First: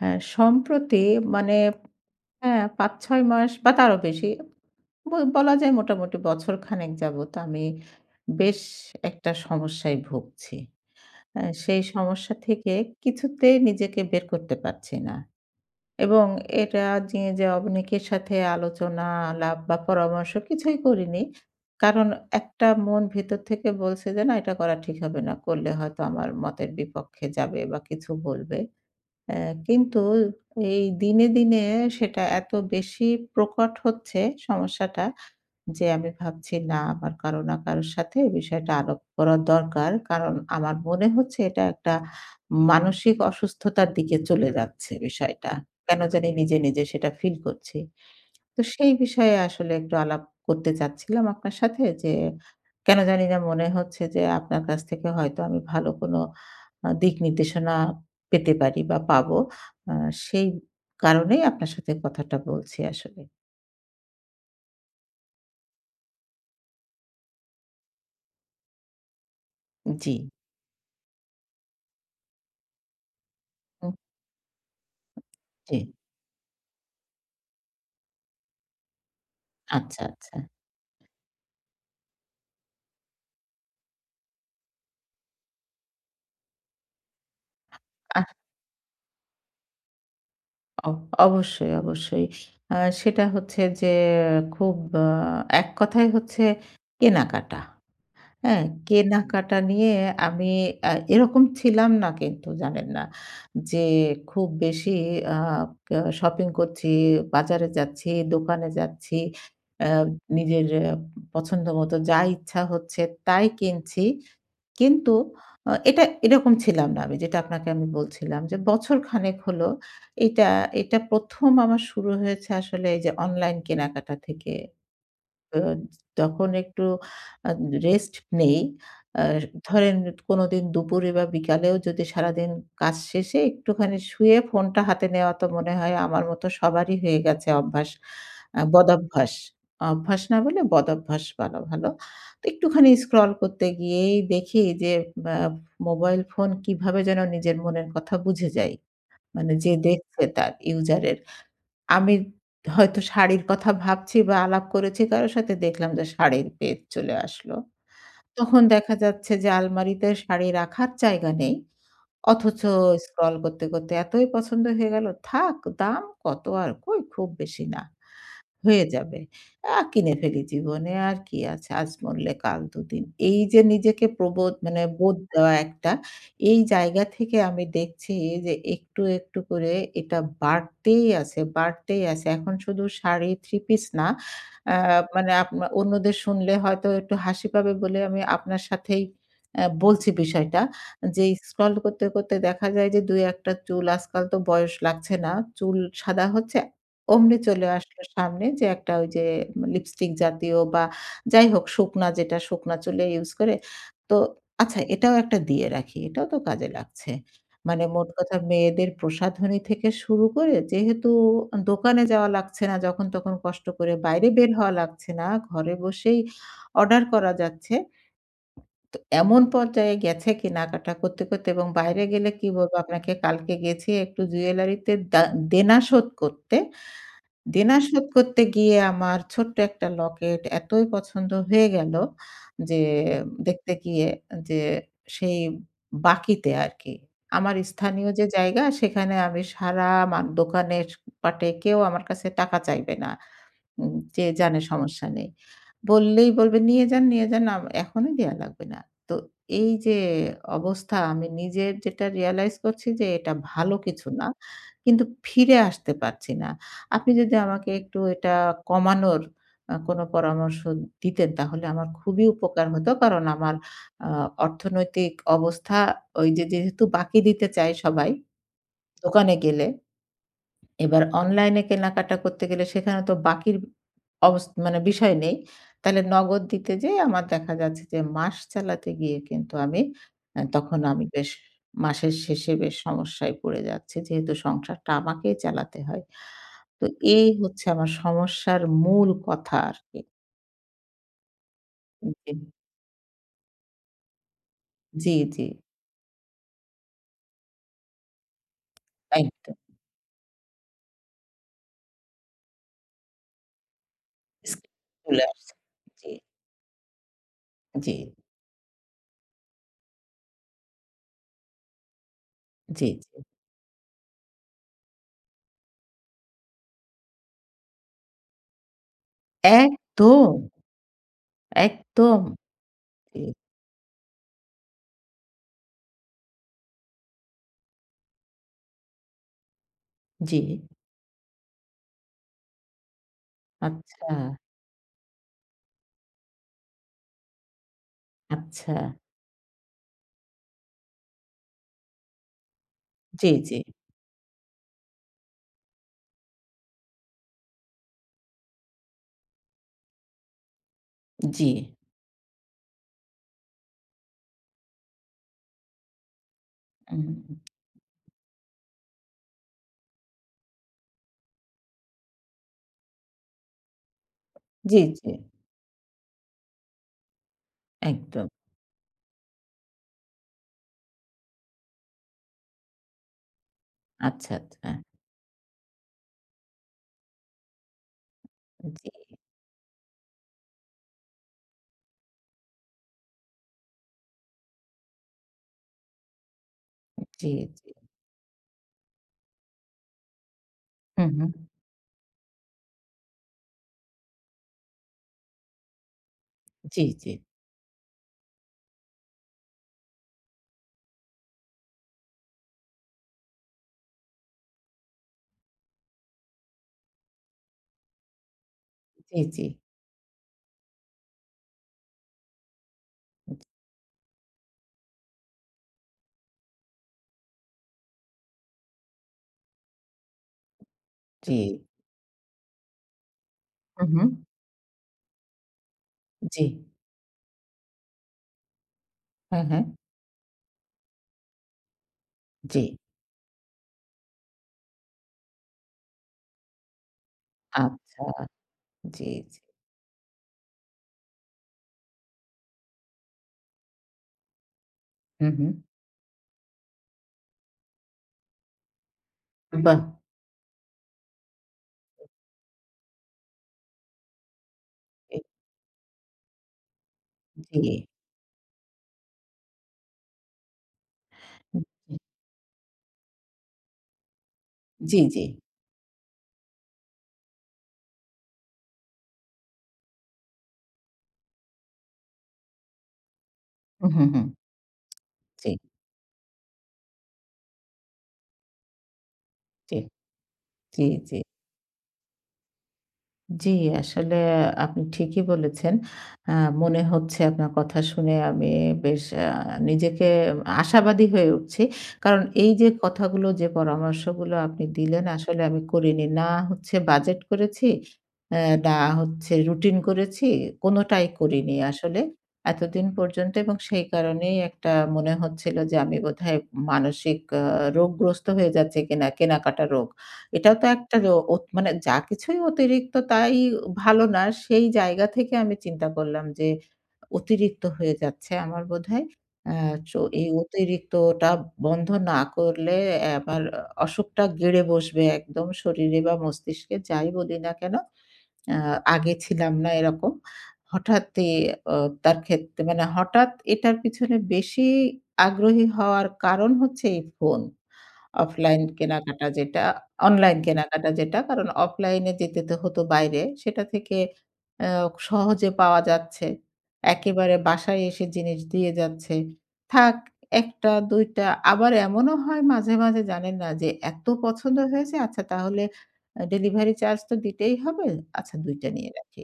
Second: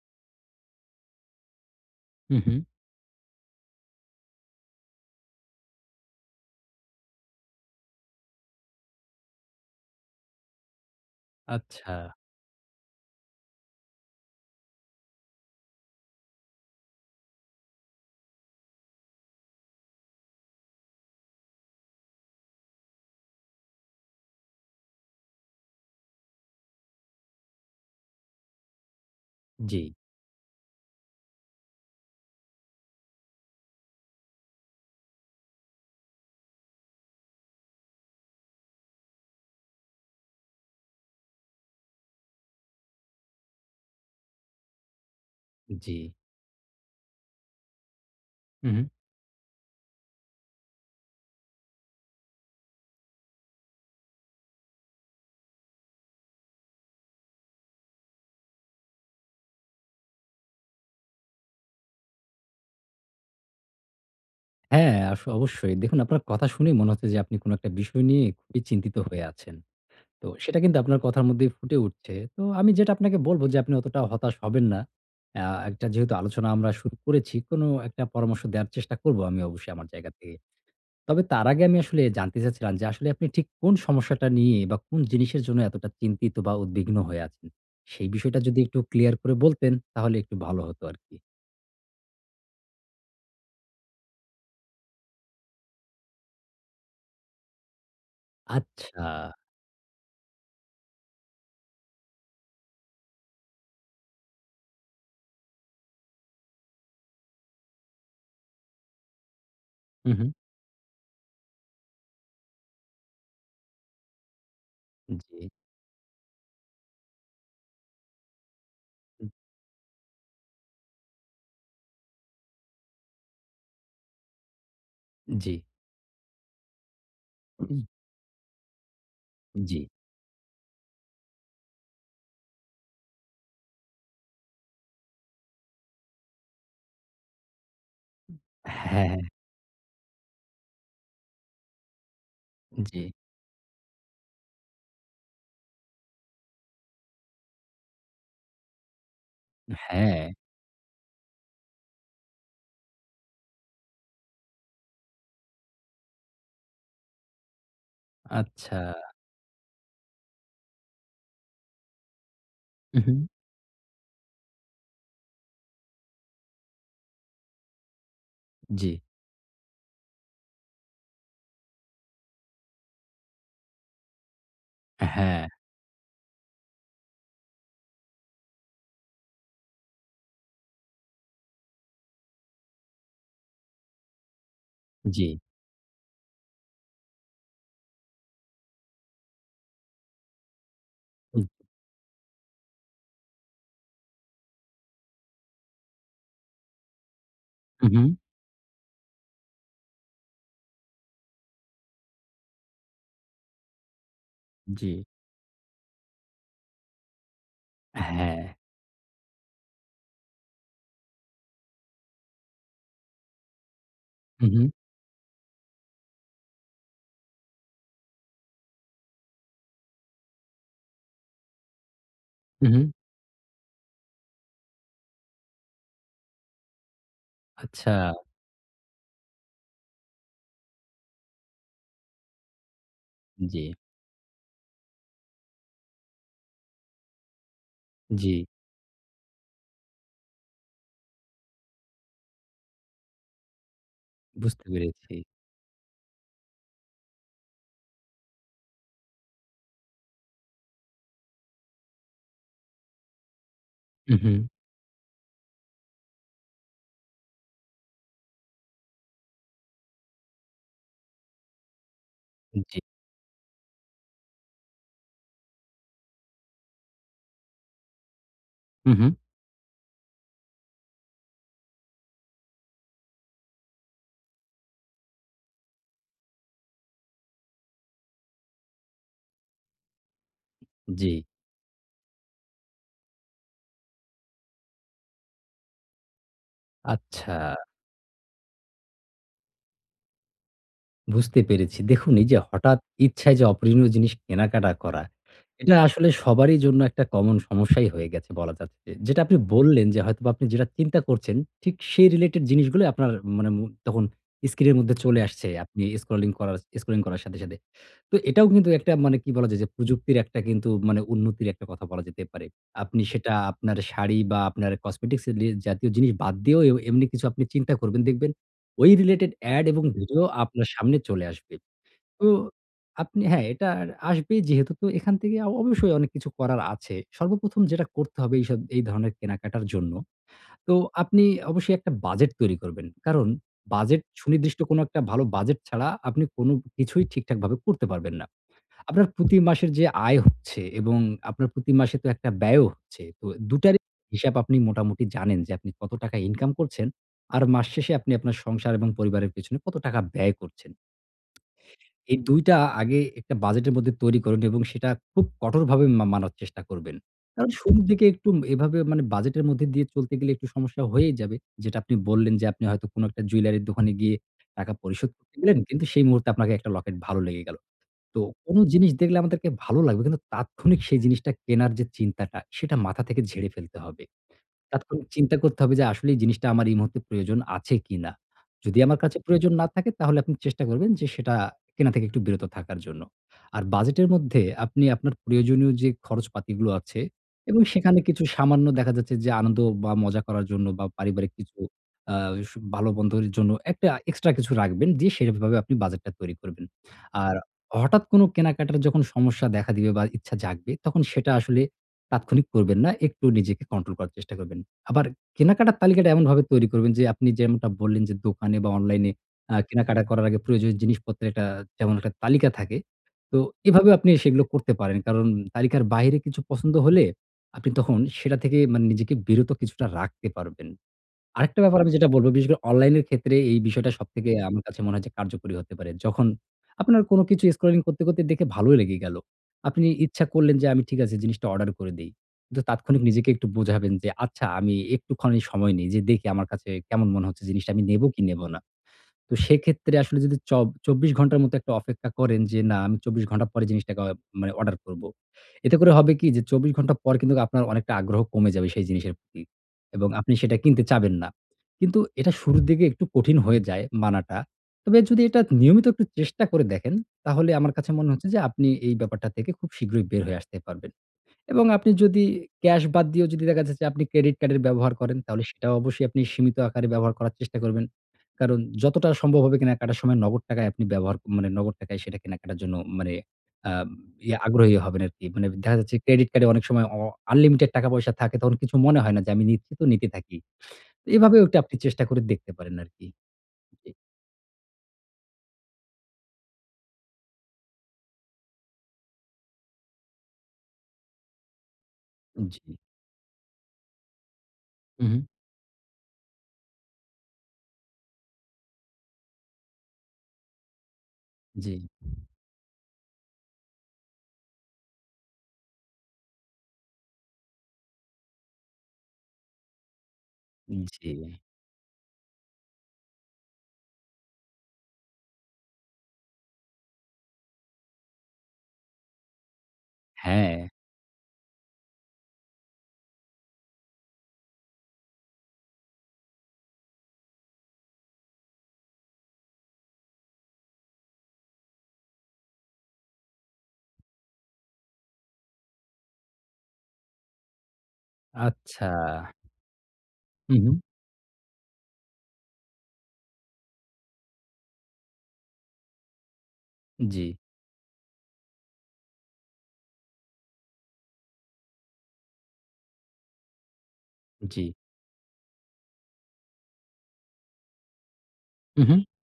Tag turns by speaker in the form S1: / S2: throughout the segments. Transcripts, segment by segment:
S1: হ্যাঁ, সম্প্রতি মানে
S2: হুম, হুম।
S1: হ্যাঁ ৫-৬ মাস বা তারও বেশি বলা যায় মোটামুটি বছরখানেক যাবত আমি বেশ একটা সমস্যায় ভুগছি। সেই
S2: আচ্ছা।
S1: সমস্যা থেকে কিছুতেই নিজেকে বের করতে পারছি না। এবং এটা নিয়ে যে অনেকের সাথে আলোচনা, আলাপ বা পরামর্শ কিছুই করিনি। কারণ একটা মন ভেতর থেকে বলছে যে, "না এটা করা ঠিক হবে না। করলে হয়তো আমার মতের বিপক্ষে যাবে বা কিছু বলবে।"
S2: জি,
S1: কিন্তু এই দিনে, দিনে সেটা এত বেশি প্রকট হচ্ছে সমস্যাটা যে আমি ভাবছি না আমার কারো না কারো সাথে এই বিষয়টা আলাপ করা দরকার। কারণ আমার মনে হচ্ছে এটা একটা মানসিক অসুস্থতার দিকে চলে যাচ্ছে বিষয়টা।
S2: জি।
S1: কেন জানি নিজে, নিজে সেটা ফিল করছি। তো
S2: হুম, হুম।
S1: সেই বিষয়ে আসলে একটু আলাপ করতে চাচ্ছিলাম আপনার সাথে যে, কেন জানি না মনে হচ্ছে যে আপনার কাছ থেকে হয়তো আমি ভালো কোনো দিক নির্দেশনা পেতে পারি বা পাবো। আ সেই কারণেই আপনার সাথে কথাটা বলছি আসলে।
S2: হ্যাঁ, অবশ্যই। দেখুন আপনার কথা শুনেই মনে হচ্ছে যে আপনি কোনো একটা বিষয় নিয়ে খুবই চিন্তিত হয়ে আছেন।
S1: জি,
S2: তো সেটা কিন্তু আপনার কথার মধ্যেই ফুটে উঠছে। তো আমি যেটা আপনাকে বলব যে আপনি
S1: হুম,
S2: অতটা হতাশ হবেন না। আ
S1: জি।
S2: একটা যেহেতু আলোচনা আমরা শুরু করেছি, কোনো একটা পরামর্শ দেওয়ার চেষ্টা করব আমি অবশ্যই আমার
S1: আচ্ছা,
S2: জায়গা থেকে।
S1: আচ্ছা।
S2: তবে তার আগে আমি আসলে জানতে চাচ্ছিলাম যে আসলে আপনি ঠিক কোন সমস্যাটা নিয়ে বা কোন জিনিসের জন্য এতটা চিন্তিত বা উদ্বিগ্ন হয়ে আছেন? সেই
S1: আহ
S2: বিষয়টা যদি একটু ক্লিয়ার করে বলতেন তাহলে একটু ভালো হতো
S1: অ
S2: আরকি।
S1: অবশ্যই, অবশ্যই। আ সেটা হচ্ছে যে খুব আ এক কথায় হচ্ছে কেনাকাটা। হ্যাঁ,
S2: আচ্ছা।
S1: কেনাকাটা নিয়ে আমি এরকম ছিলাম না কিন্তু জানেন না? যে খুব বেশি আ ক শপিং করছি, বাজারে যাচ্ছি, দোকানে যাচ্ছি, আ
S2: হু, হু।
S1: নিজের পছন্দ মতো যা ইচ্ছা হচ্ছে তাই কিনছি। কিন্তু
S2: জি,
S1: এটা এরকম ছিলাম না আমি যেটা আপনাকে আমি বলছিলাম যে বছর খানেক হলো এটা এটা ১ম আমার শুরু হয়েছে আসলে এই যে অনলাইন কেনাকাটা থেকে।
S2: জি,
S1: আ তখন একটু আ রেস্ট নেই। আ
S2: জি।
S1: ধরেন কোনোদিন দুপুরে বা বিকালেও যদি সারাদিন কাজ শেষে একটুখানি শুয়ে ফোনটা হাতে নেওয়া তো মনে হয় আমার মতো সবারই হয়ে গেছে অভ্যাস।
S2: হ্যাঁ,
S1: বদভ্যাস। অভ্যাস না বলে বদভ্যাস বলা ভালো। তো একটুখানি
S2: জি,
S1: স্ক্রল করতে গিয়েই দেখি যে আ মোবাইল ফোন কিভাবে যেন নিজের মনের কথা বুঝে যাই। মানে যে দেখছে
S2: হ্যাঁ,
S1: তার ইউজারের। আমি হয়তো শাড়ির কথা ভাবছি বা আলাপ করেছি কারো সাথে দেখলাম যে শাড়ির পেজ চলে আসলো। তখন
S2: আচ্ছা।
S1: দেখা যাচ্ছে যে আলমারিতে শাড়ি রাখার জায়গা নেই। অথচ
S2: হু, হু।
S1: স্ক্রল করতে, করতে এতই পছন্দ হয়ে গেল, থাক দাম কত আর কই খুব বেশি না। হয়ে
S2: জি,
S1: যাবে। কিনে ফেলি জীবনে আর কি আছে, আজ মরলে কাল দুদিন। এই যে নিজেকে প্রবোধ মানে বোধ
S2: হ্যাঁ,
S1: দেওয়া একটা, এই জায়গা থেকে আমি দেখছি যে একটু, একটু করে এটা বাড়তেই আছে, বাড়তেই আছে। এখন শুধু শাড়ি, থ্রি পিস না, আ
S2: জি,
S1: মানে আপনা অন্যদের শুনলে হয়তো একটু হাসি পাবে বলে আমি আপনার সাথেই বলছি বিষয়টা। যে স্ক্রল করতে, করতে দেখা যায় যে ২-১ টা চুল আজকাল তো বয়স লাগছে না। চুল সাদা হচ্ছে অমনি চলে
S2: হু,
S1: আসলো
S2: হু,
S1: সামনে যে একটা ওই যে লিপস্টিক জাতীয় বা যাই হোক শুকনা যেটা শুকনা চুলে ইউজ করে। তো আচ্ছা
S2: জি,
S1: এটাও একটা দিয়ে রাখি। এটাও তো কাজে লাগছে। মানে মোট কথা
S2: হ্যাঁ,
S1: মেয়েদের প্রসাধনী থেকে শুরু করে যেহেতু দোকানে যাওয়া লাগছে না, যখন তখন কষ্ট করে বাইরে
S2: হু,
S1: বের
S2: হু,
S1: হওয়া লাগছে না। ঘরে বসেই অর্ডার করা যাচ্ছে। তো এমন পর্যায়ে গেছে কেনাকাটা করতে, করতে এবং বাইরে গেলে কি
S2: হু,
S1: বলব
S2: হু।
S1: আপনাকে কালকে গেছি একটু জুয়েলারিতে দেনা শোধ করতে। দেনা
S2: আচ্ছা,
S1: শোধ করতে গিয়ে আমার ছোট্ট একটা লকেট এতই পছন্দ হয়ে গেল যে
S2: জি,
S1: দেখতে গিয়ে যে সেই বাকিতে আরকি। আমার স্থানীয় যে
S2: জি,
S1: জায়গা সেখানে আমি সারা মান দোকানের পাটে কেউ আমার কাছে টাকা চাইবে না। যে জানে
S2: বুঝতে
S1: সমস্যা
S2: পেরেছি।
S1: নেই। বললেই বলবে, "নিয়ে যান, নিয়ে যান। এখনই দেয়া লাগবে না।" তো এই যে অবস্থা আমি নিজের যেটা রিয়ালাইজ করছি যে এটা ভালো কিছু
S2: হু,
S1: না।
S2: হু,
S1: কিন্তু ফিরে আসতে পারছি না। আপনি যদি আমাকে একটু এটা কমানোর কোনো পরামর্শ দিতেন তাহলে আমার খুবই উপকার
S2: জি,
S1: হতো। কারণ আমার আ অর্থনৈতিক অবস্থা ওই যে যেহেতু বাকি দিতে চায় সবাই
S2: হু, হু,
S1: দোকানে গেলে এবার অনলাইনে কেনাকাটা করতে গেলে সেখানে তো বাকির মানে বিষয় নেই। তাহলে নগদ দিতে যেয়ে আমার দেখা যাচ্ছে যে মাস চালাতে গিয়ে কিন্তু আমি তখন আমি
S2: জি,
S1: বেশ মাসের শেষে বেশ সমস্যায় পড়ে যাচ্ছি। যেহেতু সংসারটা আমাকেই চালাতে হয়। তো এই
S2: আচ্ছা।
S1: হচ্ছে আমার সমস্যার মূল কথা আরকি।
S2: বুঝতে পেরেছি। দেখুন এই
S1: জি,
S2: যে হঠাৎ ইচ্ছায় যে অপ্রয়োজনীয় জিনিস কেনাকাটা করা,
S1: জি, জি।
S2: এটা আসলে সবারই জন্য একটা কমন সমস্যাই হয়ে গেছে বলা যাচ্ছে। যেটা আপনি
S1: একদম।
S2: বললেন যে হয়তোবা আপনি যেটা চিন্তা করছেন, ঠিক সেই রিলেটেড জিনিসগুলোই আপনার মানে মু তখন স্ক্রিনের মধ্যে
S1: স্ক্রিপ্ট
S2: চলে
S1: চলে
S2: আসছে।
S1: আসছে।
S2: আপনি
S1: জি,
S2: স্ক্রলিং করার সাথে, সাথে।
S1: জি,
S2: তো এটাও কিন্তু একটা মানে কি বলা যায় যে প্রযুক্তির একটা কিন্তু মানে উন্নতির একটা কথা বলা যেতে পারে।
S1: জি,
S2: আপনি
S1: জি।
S2: সেটা আপনার শাড়ি বা আপনার কসমেটিক্স জাতীয় জিনিস বাদ দিয়েও এমনি কিছু আপনি চিন্তা করবেন দেখবেন ওই রিলেটেড এড এবং ভিডিও
S1: একদম,
S2: আপনার সামনে চলে আসবে।
S1: একদম।
S2: তো আপনি
S1: জি,
S2: হ্যাঁ, এটা আসবেই যেহেতু তো এখান থেকে অবশ্যই অনেক কিছু করার আছে। সর্বপ্রথম যেটা করতে হবে এই ধরনের কেনাকাটার জন্য,
S1: জি।
S2: তো আপনি অবশ্যই একটা বাজেট তৈরি করবেন। কারণ বাজেট
S1: আচ্ছা।
S2: সুনির্দিষ্ট কোনো একটা ভালো বাজেট ছাড়া আপনি কোনো কিছুই ঠিকঠাকভাবে করতে পারবেন না।
S1: আচ্ছা।
S2: আপনার প্রতি মাসের যে আয় হচ্ছে এবং আপনার প্রতি মাসে তো একটা ব্যয়ও হচ্ছে। তো
S1: জি, জি,
S2: দুটারই হিসাব আপনি মোটামুটি জানেন যে আপনি কত টাকা ইনকাম করছেন আর মাস শেষে আপনি আপনার সংসার এবং পরিবারের পেছনে কত টাকা ব্যয় করছেন।
S1: জি।
S2: এই ২ টা আগে একটা বাজেটের মধ্যে তৈরি করুন এবং সেটা খুব কঠোরভাবে মানার চেষ্টা করবেন।
S1: উম
S2: কারণ শুরুর দিকে একটু এভাবে মানে বাজেটের মধ্যে দিয়ে চলতে গেলে একটু সমস্যা হয়েই যাবে। যেটা আপনি বললেন যে আপনি হয়তো কোনো একটা জুয়েলারির দোকানে গিয়ে টাকা
S1: জি, জি।
S2: পরিশোধ করতে গেলেন। কিন্তু সেই মুহূর্তে আপনাকে একটা লকেট ভালো লেগে গেল। তো
S1: একদম।
S2: কোন জিনিস দেখলে আমাদেরকে ভালো লাগবে। কিন্তু তাৎক্ষণিক সেই জিনিসটা কেনার যে চিন্তাটা, সেটা মাথা থেকে ঝেড়ে ফেলতে হবে।
S1: আচ্ছা, আচ্ছা।
S2: তাৎক্ষণিক চিন্তা করতে হবে যে আসলে এই জিনিসটা আমার এই মুহূর্তে প্রয়োজন আছে কিনা? যদি
S1: জি,
S2: আমার কাছে প্রয়োজন না থাকে তাহলে আপনি চেষ্টা করবেন যে সেটা কেনা থেকে একটু বিরত থাকার জন্য। আর বাজেটের মধ্যে আপনি আপনার প্রয়োজনীয় যে খরচপাতিগুলো আছে
S1: জি,
S2: এবং
S1: জি।
S2: সেখানে কিছু সামান্য দেখা যাচ্ছে যে আনন্দ বা মজা করার জন্য বা
S1: হুম, হুম।
S2: পারিবারিক কিছু আ ভালো-মন্দর জন্য একটা এক্সট্রা কিছু রাখবেন দিয়ে সেভাবে আপনি বাজেটটা তৈরি করবেন।
S1: জি, জি,
S2: আর হঠাৎ কোনো কেনাকাটার যখন সমস্যা দেখা দিবে বা ইচ্ছা জাগবে তখন সেটা আসলে তাৎক্ষণিক করবেন না। একটু নিজেকে কন্ট্রোল করার চেষ্টা করবেন। আবার কেনাকাটার তালিকাটা এমনভাবে তৈরি করবেন যে আপনি যেমনটা বললেন যে দোকানে বা অনলাইনে
S1: জি, জি,
S2: কেনাকাটা করার আগে প্রয়োজনীয় জিনিসপত্রের একটা যেমন একটা তালিকা থাকে। তো এভাবেও আপনি সেগুলো করতে পারেন। কারণ তালিকার বাইরে কিছু পছন্দ হলে আপনি তখন সেটা থেকে মানে নিজেকে বিরত কিছুটা রাখতে পারবেন।
S1: জি।
S2: আরেকটা ব্যাপার আমি যেটা বলব, বিশেষ করে অনলাইনের ক্ষেত্রে এই
S1: হুম,
S2: বিষয়টা
S1: হুম।
S2: সবথেকে আমার কাছে মনে হয় যে কার্যকরী হতে পারে। যখন
S1: জি।
S2: আপনার কোন কিছু স্ক্রলিং করতে, করতে দেখে ভালোই লেগে গেল।
S1: হ্যাঁ, হ্যাঁ।
S2: আপনি ইচ্ছা করলেন যে আমি ঠিক আছে জিনিসটা অর্ডার করে দেই।
S1: জি।
S2: কিন্তু তাৎক্ষণিক নিজেকে একটু বোঝাবেন যে আচ্ছা আমি একটুখানি সময় নেই যে দেখি আমার কাছে কেমন মনে হচ্ছে জিনিসটা আমি নেব
S1: আচ্ছা।
S2: কি নেব না।
S1: জি,
S2: তো
S1: জি।
S2: সেক্ষেত্রে আসলে যদি ২৪ ঘন্টার মতো একটা অপেক্ষা করেন যে, "না, আমি ২৪ ঘন্টা পরে জিনিসটাকে মানে অর্ডার করব।"
S1: হুম, হুম।
S2: এতে করে হবে কি যে ২৪ ঘন্টা পর কিন্তু আপনার অনেকটা আগ্রহ কমে যাবে সেই জিনিসের প্রতি
S1: বাহ!
S2: এবং আপনি সেটা কিনতে চাবেন না। কিন্তু এটা শুরুর দিকে একটু কঠিন হয়ে যায় মানাটা। তবে
S1: এ
S2: যদি এটা নিয়মিত একটু চেষ্টা করে দেখেন, তাহলে
S1: জি।
S2: আমার কাছে মনে হচ্ছে যে আপনি এই ব্যাপারটা থেকে খুব শীঘ্রই বের হয়ে আসতে পারবেন। এবং আপনি যদি ক্যাশ বাদ দিয়েও যদি দেখা যাচ্ছে যে আপনি ক্রেডিট কার্ডের ব্যবহার
S1: জি,
S2: করেন,
S1: জি।
S2: তাহলে সেটাও অবশ্যই আপনি সীমিত আকারে ব্যবহার করার চেষ্টা করবেন। কারণ যতটা সম্ভব হবে কেনাকাটার সময় নগদ টাকায় আপনি ব্যবহার ক- মানে নগদ টাকায় সেটা কেনাকাটার জন্য মানে আ
S1: হুম, হুম, হুম।
S2: আগ্রহী হবেন আরকি। মানে
S1: জি,
S2: দেখা যাচ্ছে ক্রেডিট কার্ডে অনেক সময় আনলিমিটেড টাকা-পয়সা থাকে তখন কিছু মনে হয় না যে আমি নিচ্ছি
S1: জি,
S2: তো নিতে থাকি।
S1: জি,
S2: তো
S1: জি।
S2: এভাবেও একটু আপনি চেষ্টা করে দেখতে পারেন আরকি।
S1: জি,
S2: জি,
S1: আসলে আপনি ঠিকই বলেছেন। আ মনে হচ্ছে আপনার কথা শুনে আমি বেশ নিজেকে আশাবাদী হয়ে উঠছি। কারণ এই
S2: জি।
S1: যে কথাগুলো, যে পরামর্শগুলো আপনি দিলেন
S2: হুম, হুম।
S1: আসলে আমি করিনি। না হচ্ছে বাজেট করেছি, না হচ্ছে রুটিন করেছি, কোনটাই করিনি
S2: জি,
S1: আসলে এতদিন পর্যন্ত এবং সেই কারণেই একটা মনে হচ্ছিল যে আমি বোধহয় মানসিক রোগগ্রস্ত হয়ে যাচ্ছি কিনা, কেনাকাটা রোগ। এটাও তো একটা
S2: জি।
S1: রো ওত মানে যা কিছুই অতিরিক্ত তাই ভালো না। সেই জায়গা থেকে আমি চিন্তা করলাম যে অতিরিক্ত হয়ে যাচ্ছে আমার বোধহয়। আ তো এই
S2: হ্যাঁ।
S1: অতিরিক্তটা বন্ধ না করলে আবার অসুখটা গেড়ে বসবে একদম শরীরে বা মস্তিষ্কে যাই বলি না কেন। আ আগে ছিলাম না এরকম। হঠাৎই অ তার ক্ষেত্রে মানে হঠাৎ এটার পিছনে বেশি আগ্রহী হওয়ার কারণ হচ্ছে এই ফোন। অফলাইন
S2: আচ্ছা।
S1: কেনাকাটা যেটা অনলাইন
S2: হুম, হুম।
S1: কেনাকাটা যেটা। কারণ অফলাইনে যেতে তো হতো বাইরে। সেটা থেকে অ্যা সহজে পাওয়া যাচ্ছে।
S2: জি,
S1: একেবারে বাসায় এসে জিনিস দিয়ে যাচ্ছে। থাক ১ টা ২ টা আবার এমনও হয় মাঝে, মাঝে জানেন না যে এত পছন্দ
S2: জি।
S1: হয়েছে আচ্ছা তাহলে ডেলিভারি চার্জ তো দিতেই হবে। আচ্ছা ২ টা
S2: হুম,
S1: নিয়ে
S2: হুম।
S1: রাখি।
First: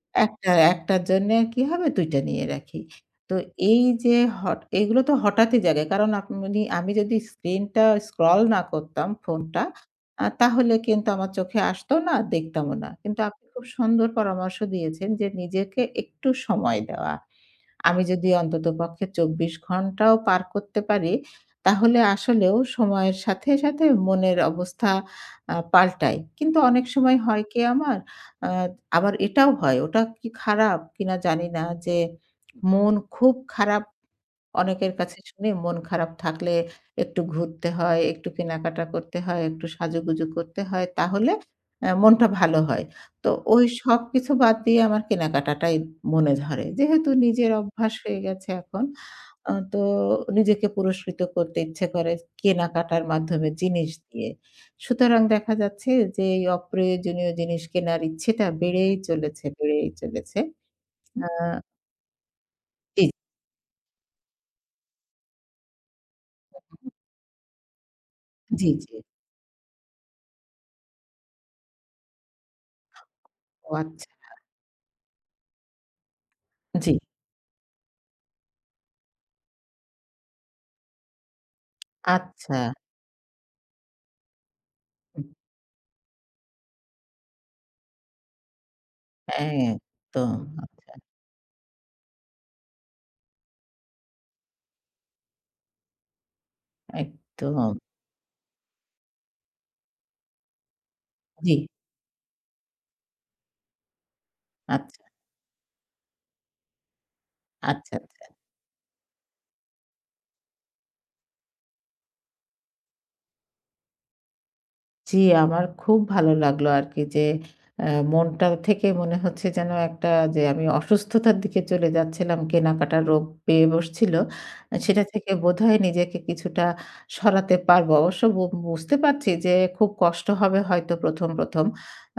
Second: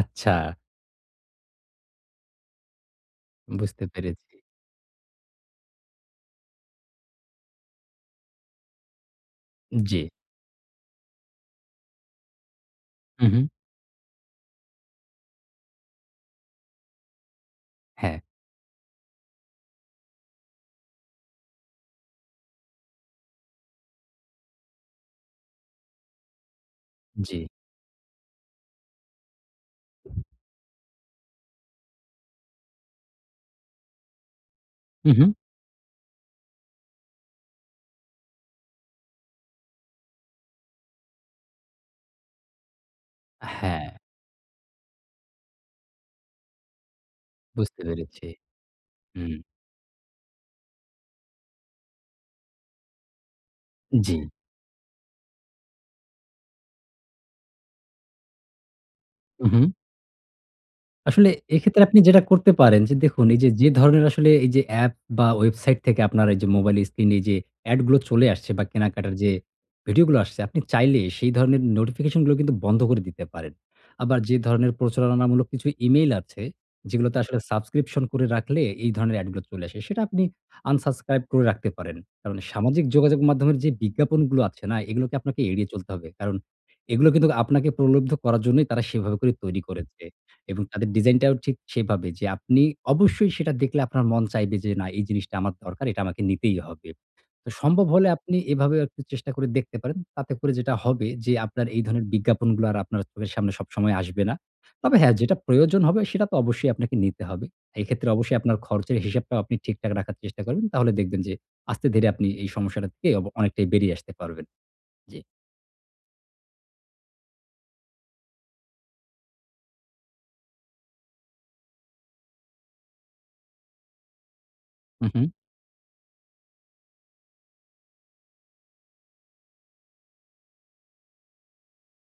S2: আচ্ছা।
S1: একটা, একটার জন্যে কি হবে ২ টা নিয়ে রাখি। তো এই
S2: বুঝতে
S1: যে
S2: পেরেছি।
S1: এগুলো তো হঠাৎই জাগে। কারণ আপনি আমি যদি স্ক্রিনটা স্ক্রল না করতাম ফোনটা,
S2: জি।
S1: তাহলে কিন্তু আমার চোখে আসতো না, দেখতামও না। কিন্তু
S2: হু, হু।
S1: আপনি খুব সুন্দর পরামর্শ দিয়েছেন যে নিজেকে একটু সময় দেওয়া। আমি
S2: হ্যাঁ,
S1: যদি অন্ততপক্ষে ২৪ ঘন্টাও পার করতে পারি, তাহলে আসলেও সময়ের সাথে, সাথে মনের অবস্থা পাল্টায়। কিন্তু অনেক সময়
S2: জি।
S1: হয় কি আমার, আ আবার এটাও হয়, ওটা কি খারাপ কিনা জানি না যে, মন খুব খারাপ অনেকের
S2: হু,
S1: কাছে
S2: হু।
S1: শুনি মন খারাপ থাকলে একটু ঘুরতে হয়, একটু কেনাকাটা করতে হয়, একটু সাজুগুজু করতে হয়। তাহলে মনটা ভালো হয়। তো ওই
S2: হ্যাঁ,
S1: সবকিছু বাদ দিয়ে আমার কেনাকাটাটাই মনে ধরে। যেহেতু নিজের
S2: বুঝতে
S1: অভ্যাস হয়ে
S2: পেরেছি।
S1: গেছে এখন।
S2: হুম,
S1: তো নিজেকে পুরস্কৃত করতে ইচ্ছে করে কেনাকাটার মাধ্যমে জিনিস
S2: জি।
S1: দিয়ে। সুতরাং দেখা যাচ্ছে যে এই অপ্রয়োজনীয় জিনিস কেনার ইচ্ছেটা বেড়েই চলেছে,
S2: হু, হু।
S1: বেড়েই চলেছে।
S2: আসলে
S1: আ
S2: এক্ষেত্রে আপনি যেটা করতে পারেন যে
S1: জি,
S2: দেখুন এই যে, যে ধরনের আসলে এই যে অ্যাপ বা ওয়েবসাইট থেকে আপনার এই যে মোবাইল স্ক্রিনে যে অ্যাড গুলো চলে আসছে বা
S1: জি, জি।
S2: কেনাকাটার যে ভিডিওগুলো আসছে, আপনি চাইলে সেই ধরনের নোটিফিকেশন গুলো কিন্তু বন্ধ করে দিতে পারেন।
S1: ও আচ্ছা।
S2: আবার যে ধরনের প্রচারণামূলক কিছু ইমেইল আছে,
S1: জি,
S2: যেগুলোতে আসলে সাবস্ক্রিপশন করে রাখলে এই ধরনের অ্যাড গুলো চলে আসে। সেটা আপনি আনসাবস্ক্রাইব করে রাখতে পারেন। কারণ
S1: আচ্ছা।
S2: সামাজিক যোগাযোগ মাধ্যমের যে বিজ্ঞাপনগুলো আছে না, এগুলোকে আপনাকে এড়িয়ে চলতে হবে। কারণ এগুলো কিন্তু আপনাকে প্রলুব্ধ করার জন্যই তারা সেভাবে করে তৈরি করেছে।
S1: একদম,
S2: এবং তাদের
S1: আচ্ছা,
S2: ডিজাইনটাও ঠিক সেভাবে যে আপনি অবশ্যই সেটা দেখলে আপনার মন চাইবে যে, "না এই জিনিসটা আমার দরকার, এটা আমাকে নিতেই হবে।" তো
S1: একদম।
S2: সম্ভব হলে আপনি এভাবেও একটু চেষ্টা করে দেখতে পারেন। তাতে করে যেটা হবে যে
S1: জি,
S2: আপনার এই ধরনের বিজ্ঞাপনগুলো আর আপনার চোখের সামনে সবসময় আসবে না। তবে
S1: আচ্ছা,
S2: হ্যাঁ, যেটা প্রয়োজন হবে সেটা তো অবশ্যই আপনাকে নিতে হবে।
S1: আচ্ছা,
S2: এক্ষেত্রে
S1: আচ্ছা।
S2: অবশ্যই আপনার খরচের হিসাবটাও আপনি ঠিকঠাক রাখার চেষ্টা করবেন। তাহলে দেখবেন যে আস্তে ধীরে আপনি এই সমস্যাটা থেকে অনেকটাই বেরিয়ে আসতে পারবেন।
S1: জি,
S2: জি।
S1: আমার খুব ভালো লাগলো আরকি যে মনটা থেকে মনে হচ্ছে যেন একটা যে আমি অসুস্থতার দিকে চলে যাচ্ছিলাম, কেনাকাটার রোগ পেয়ে বসছিল। সেটা
S2: হু, হু।
S1: থেকে বোধহয় নিজেকে কিছুটা সরাতে পারবো। অবশ্য বুঝতে পারছি যে খুব কষ্ট হবে হয়তো ১ম, ১ম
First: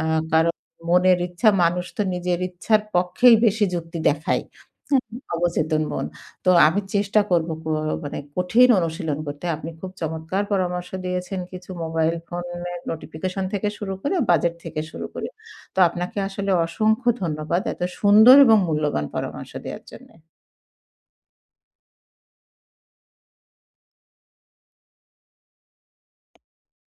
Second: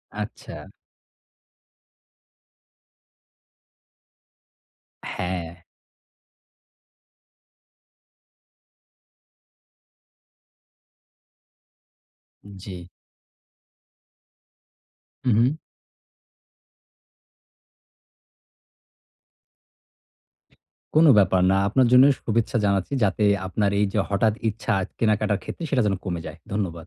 S1: আ কারণ
S2: আচ্ছা।
S1: মনের ইচ্ছা মানুষ তো নিজের ইচ্ছার পক্ষেই বেশি যুক্তি দেখায়। হ্যাঁ,
S2: হ্যাঁ,
S1: অবচেতন মন। তো আমি চেষ্টা করব মানে কঠিন অনুশীলন করতে। আপনি খুব চমৎকার পরামর্শ দিয়েছেন কিছু মোবাইল ফোনের
S2: জি।
S1: নোটিফিকেশন থেকে শুরু করে বাজেট থেকে শুরু করে।
S2: হু, হু।
S1: তো আপনাকে আসলে অসংখ্য ধন্যবাদ এত সুন্দর এবং মূল্যবান পরামর্শ দেওয়ার জন্যে।
S2: কোনো ব্যাপার না। আপনার জন্য শুভেচ্ছা জানাচ্ছি যাতে আপনার এই যে হঠাৎ ইচ্ছা কেনাকাটার ক্ষেত্রে সেটা যেন কমে যায়। ধন্যবাদ।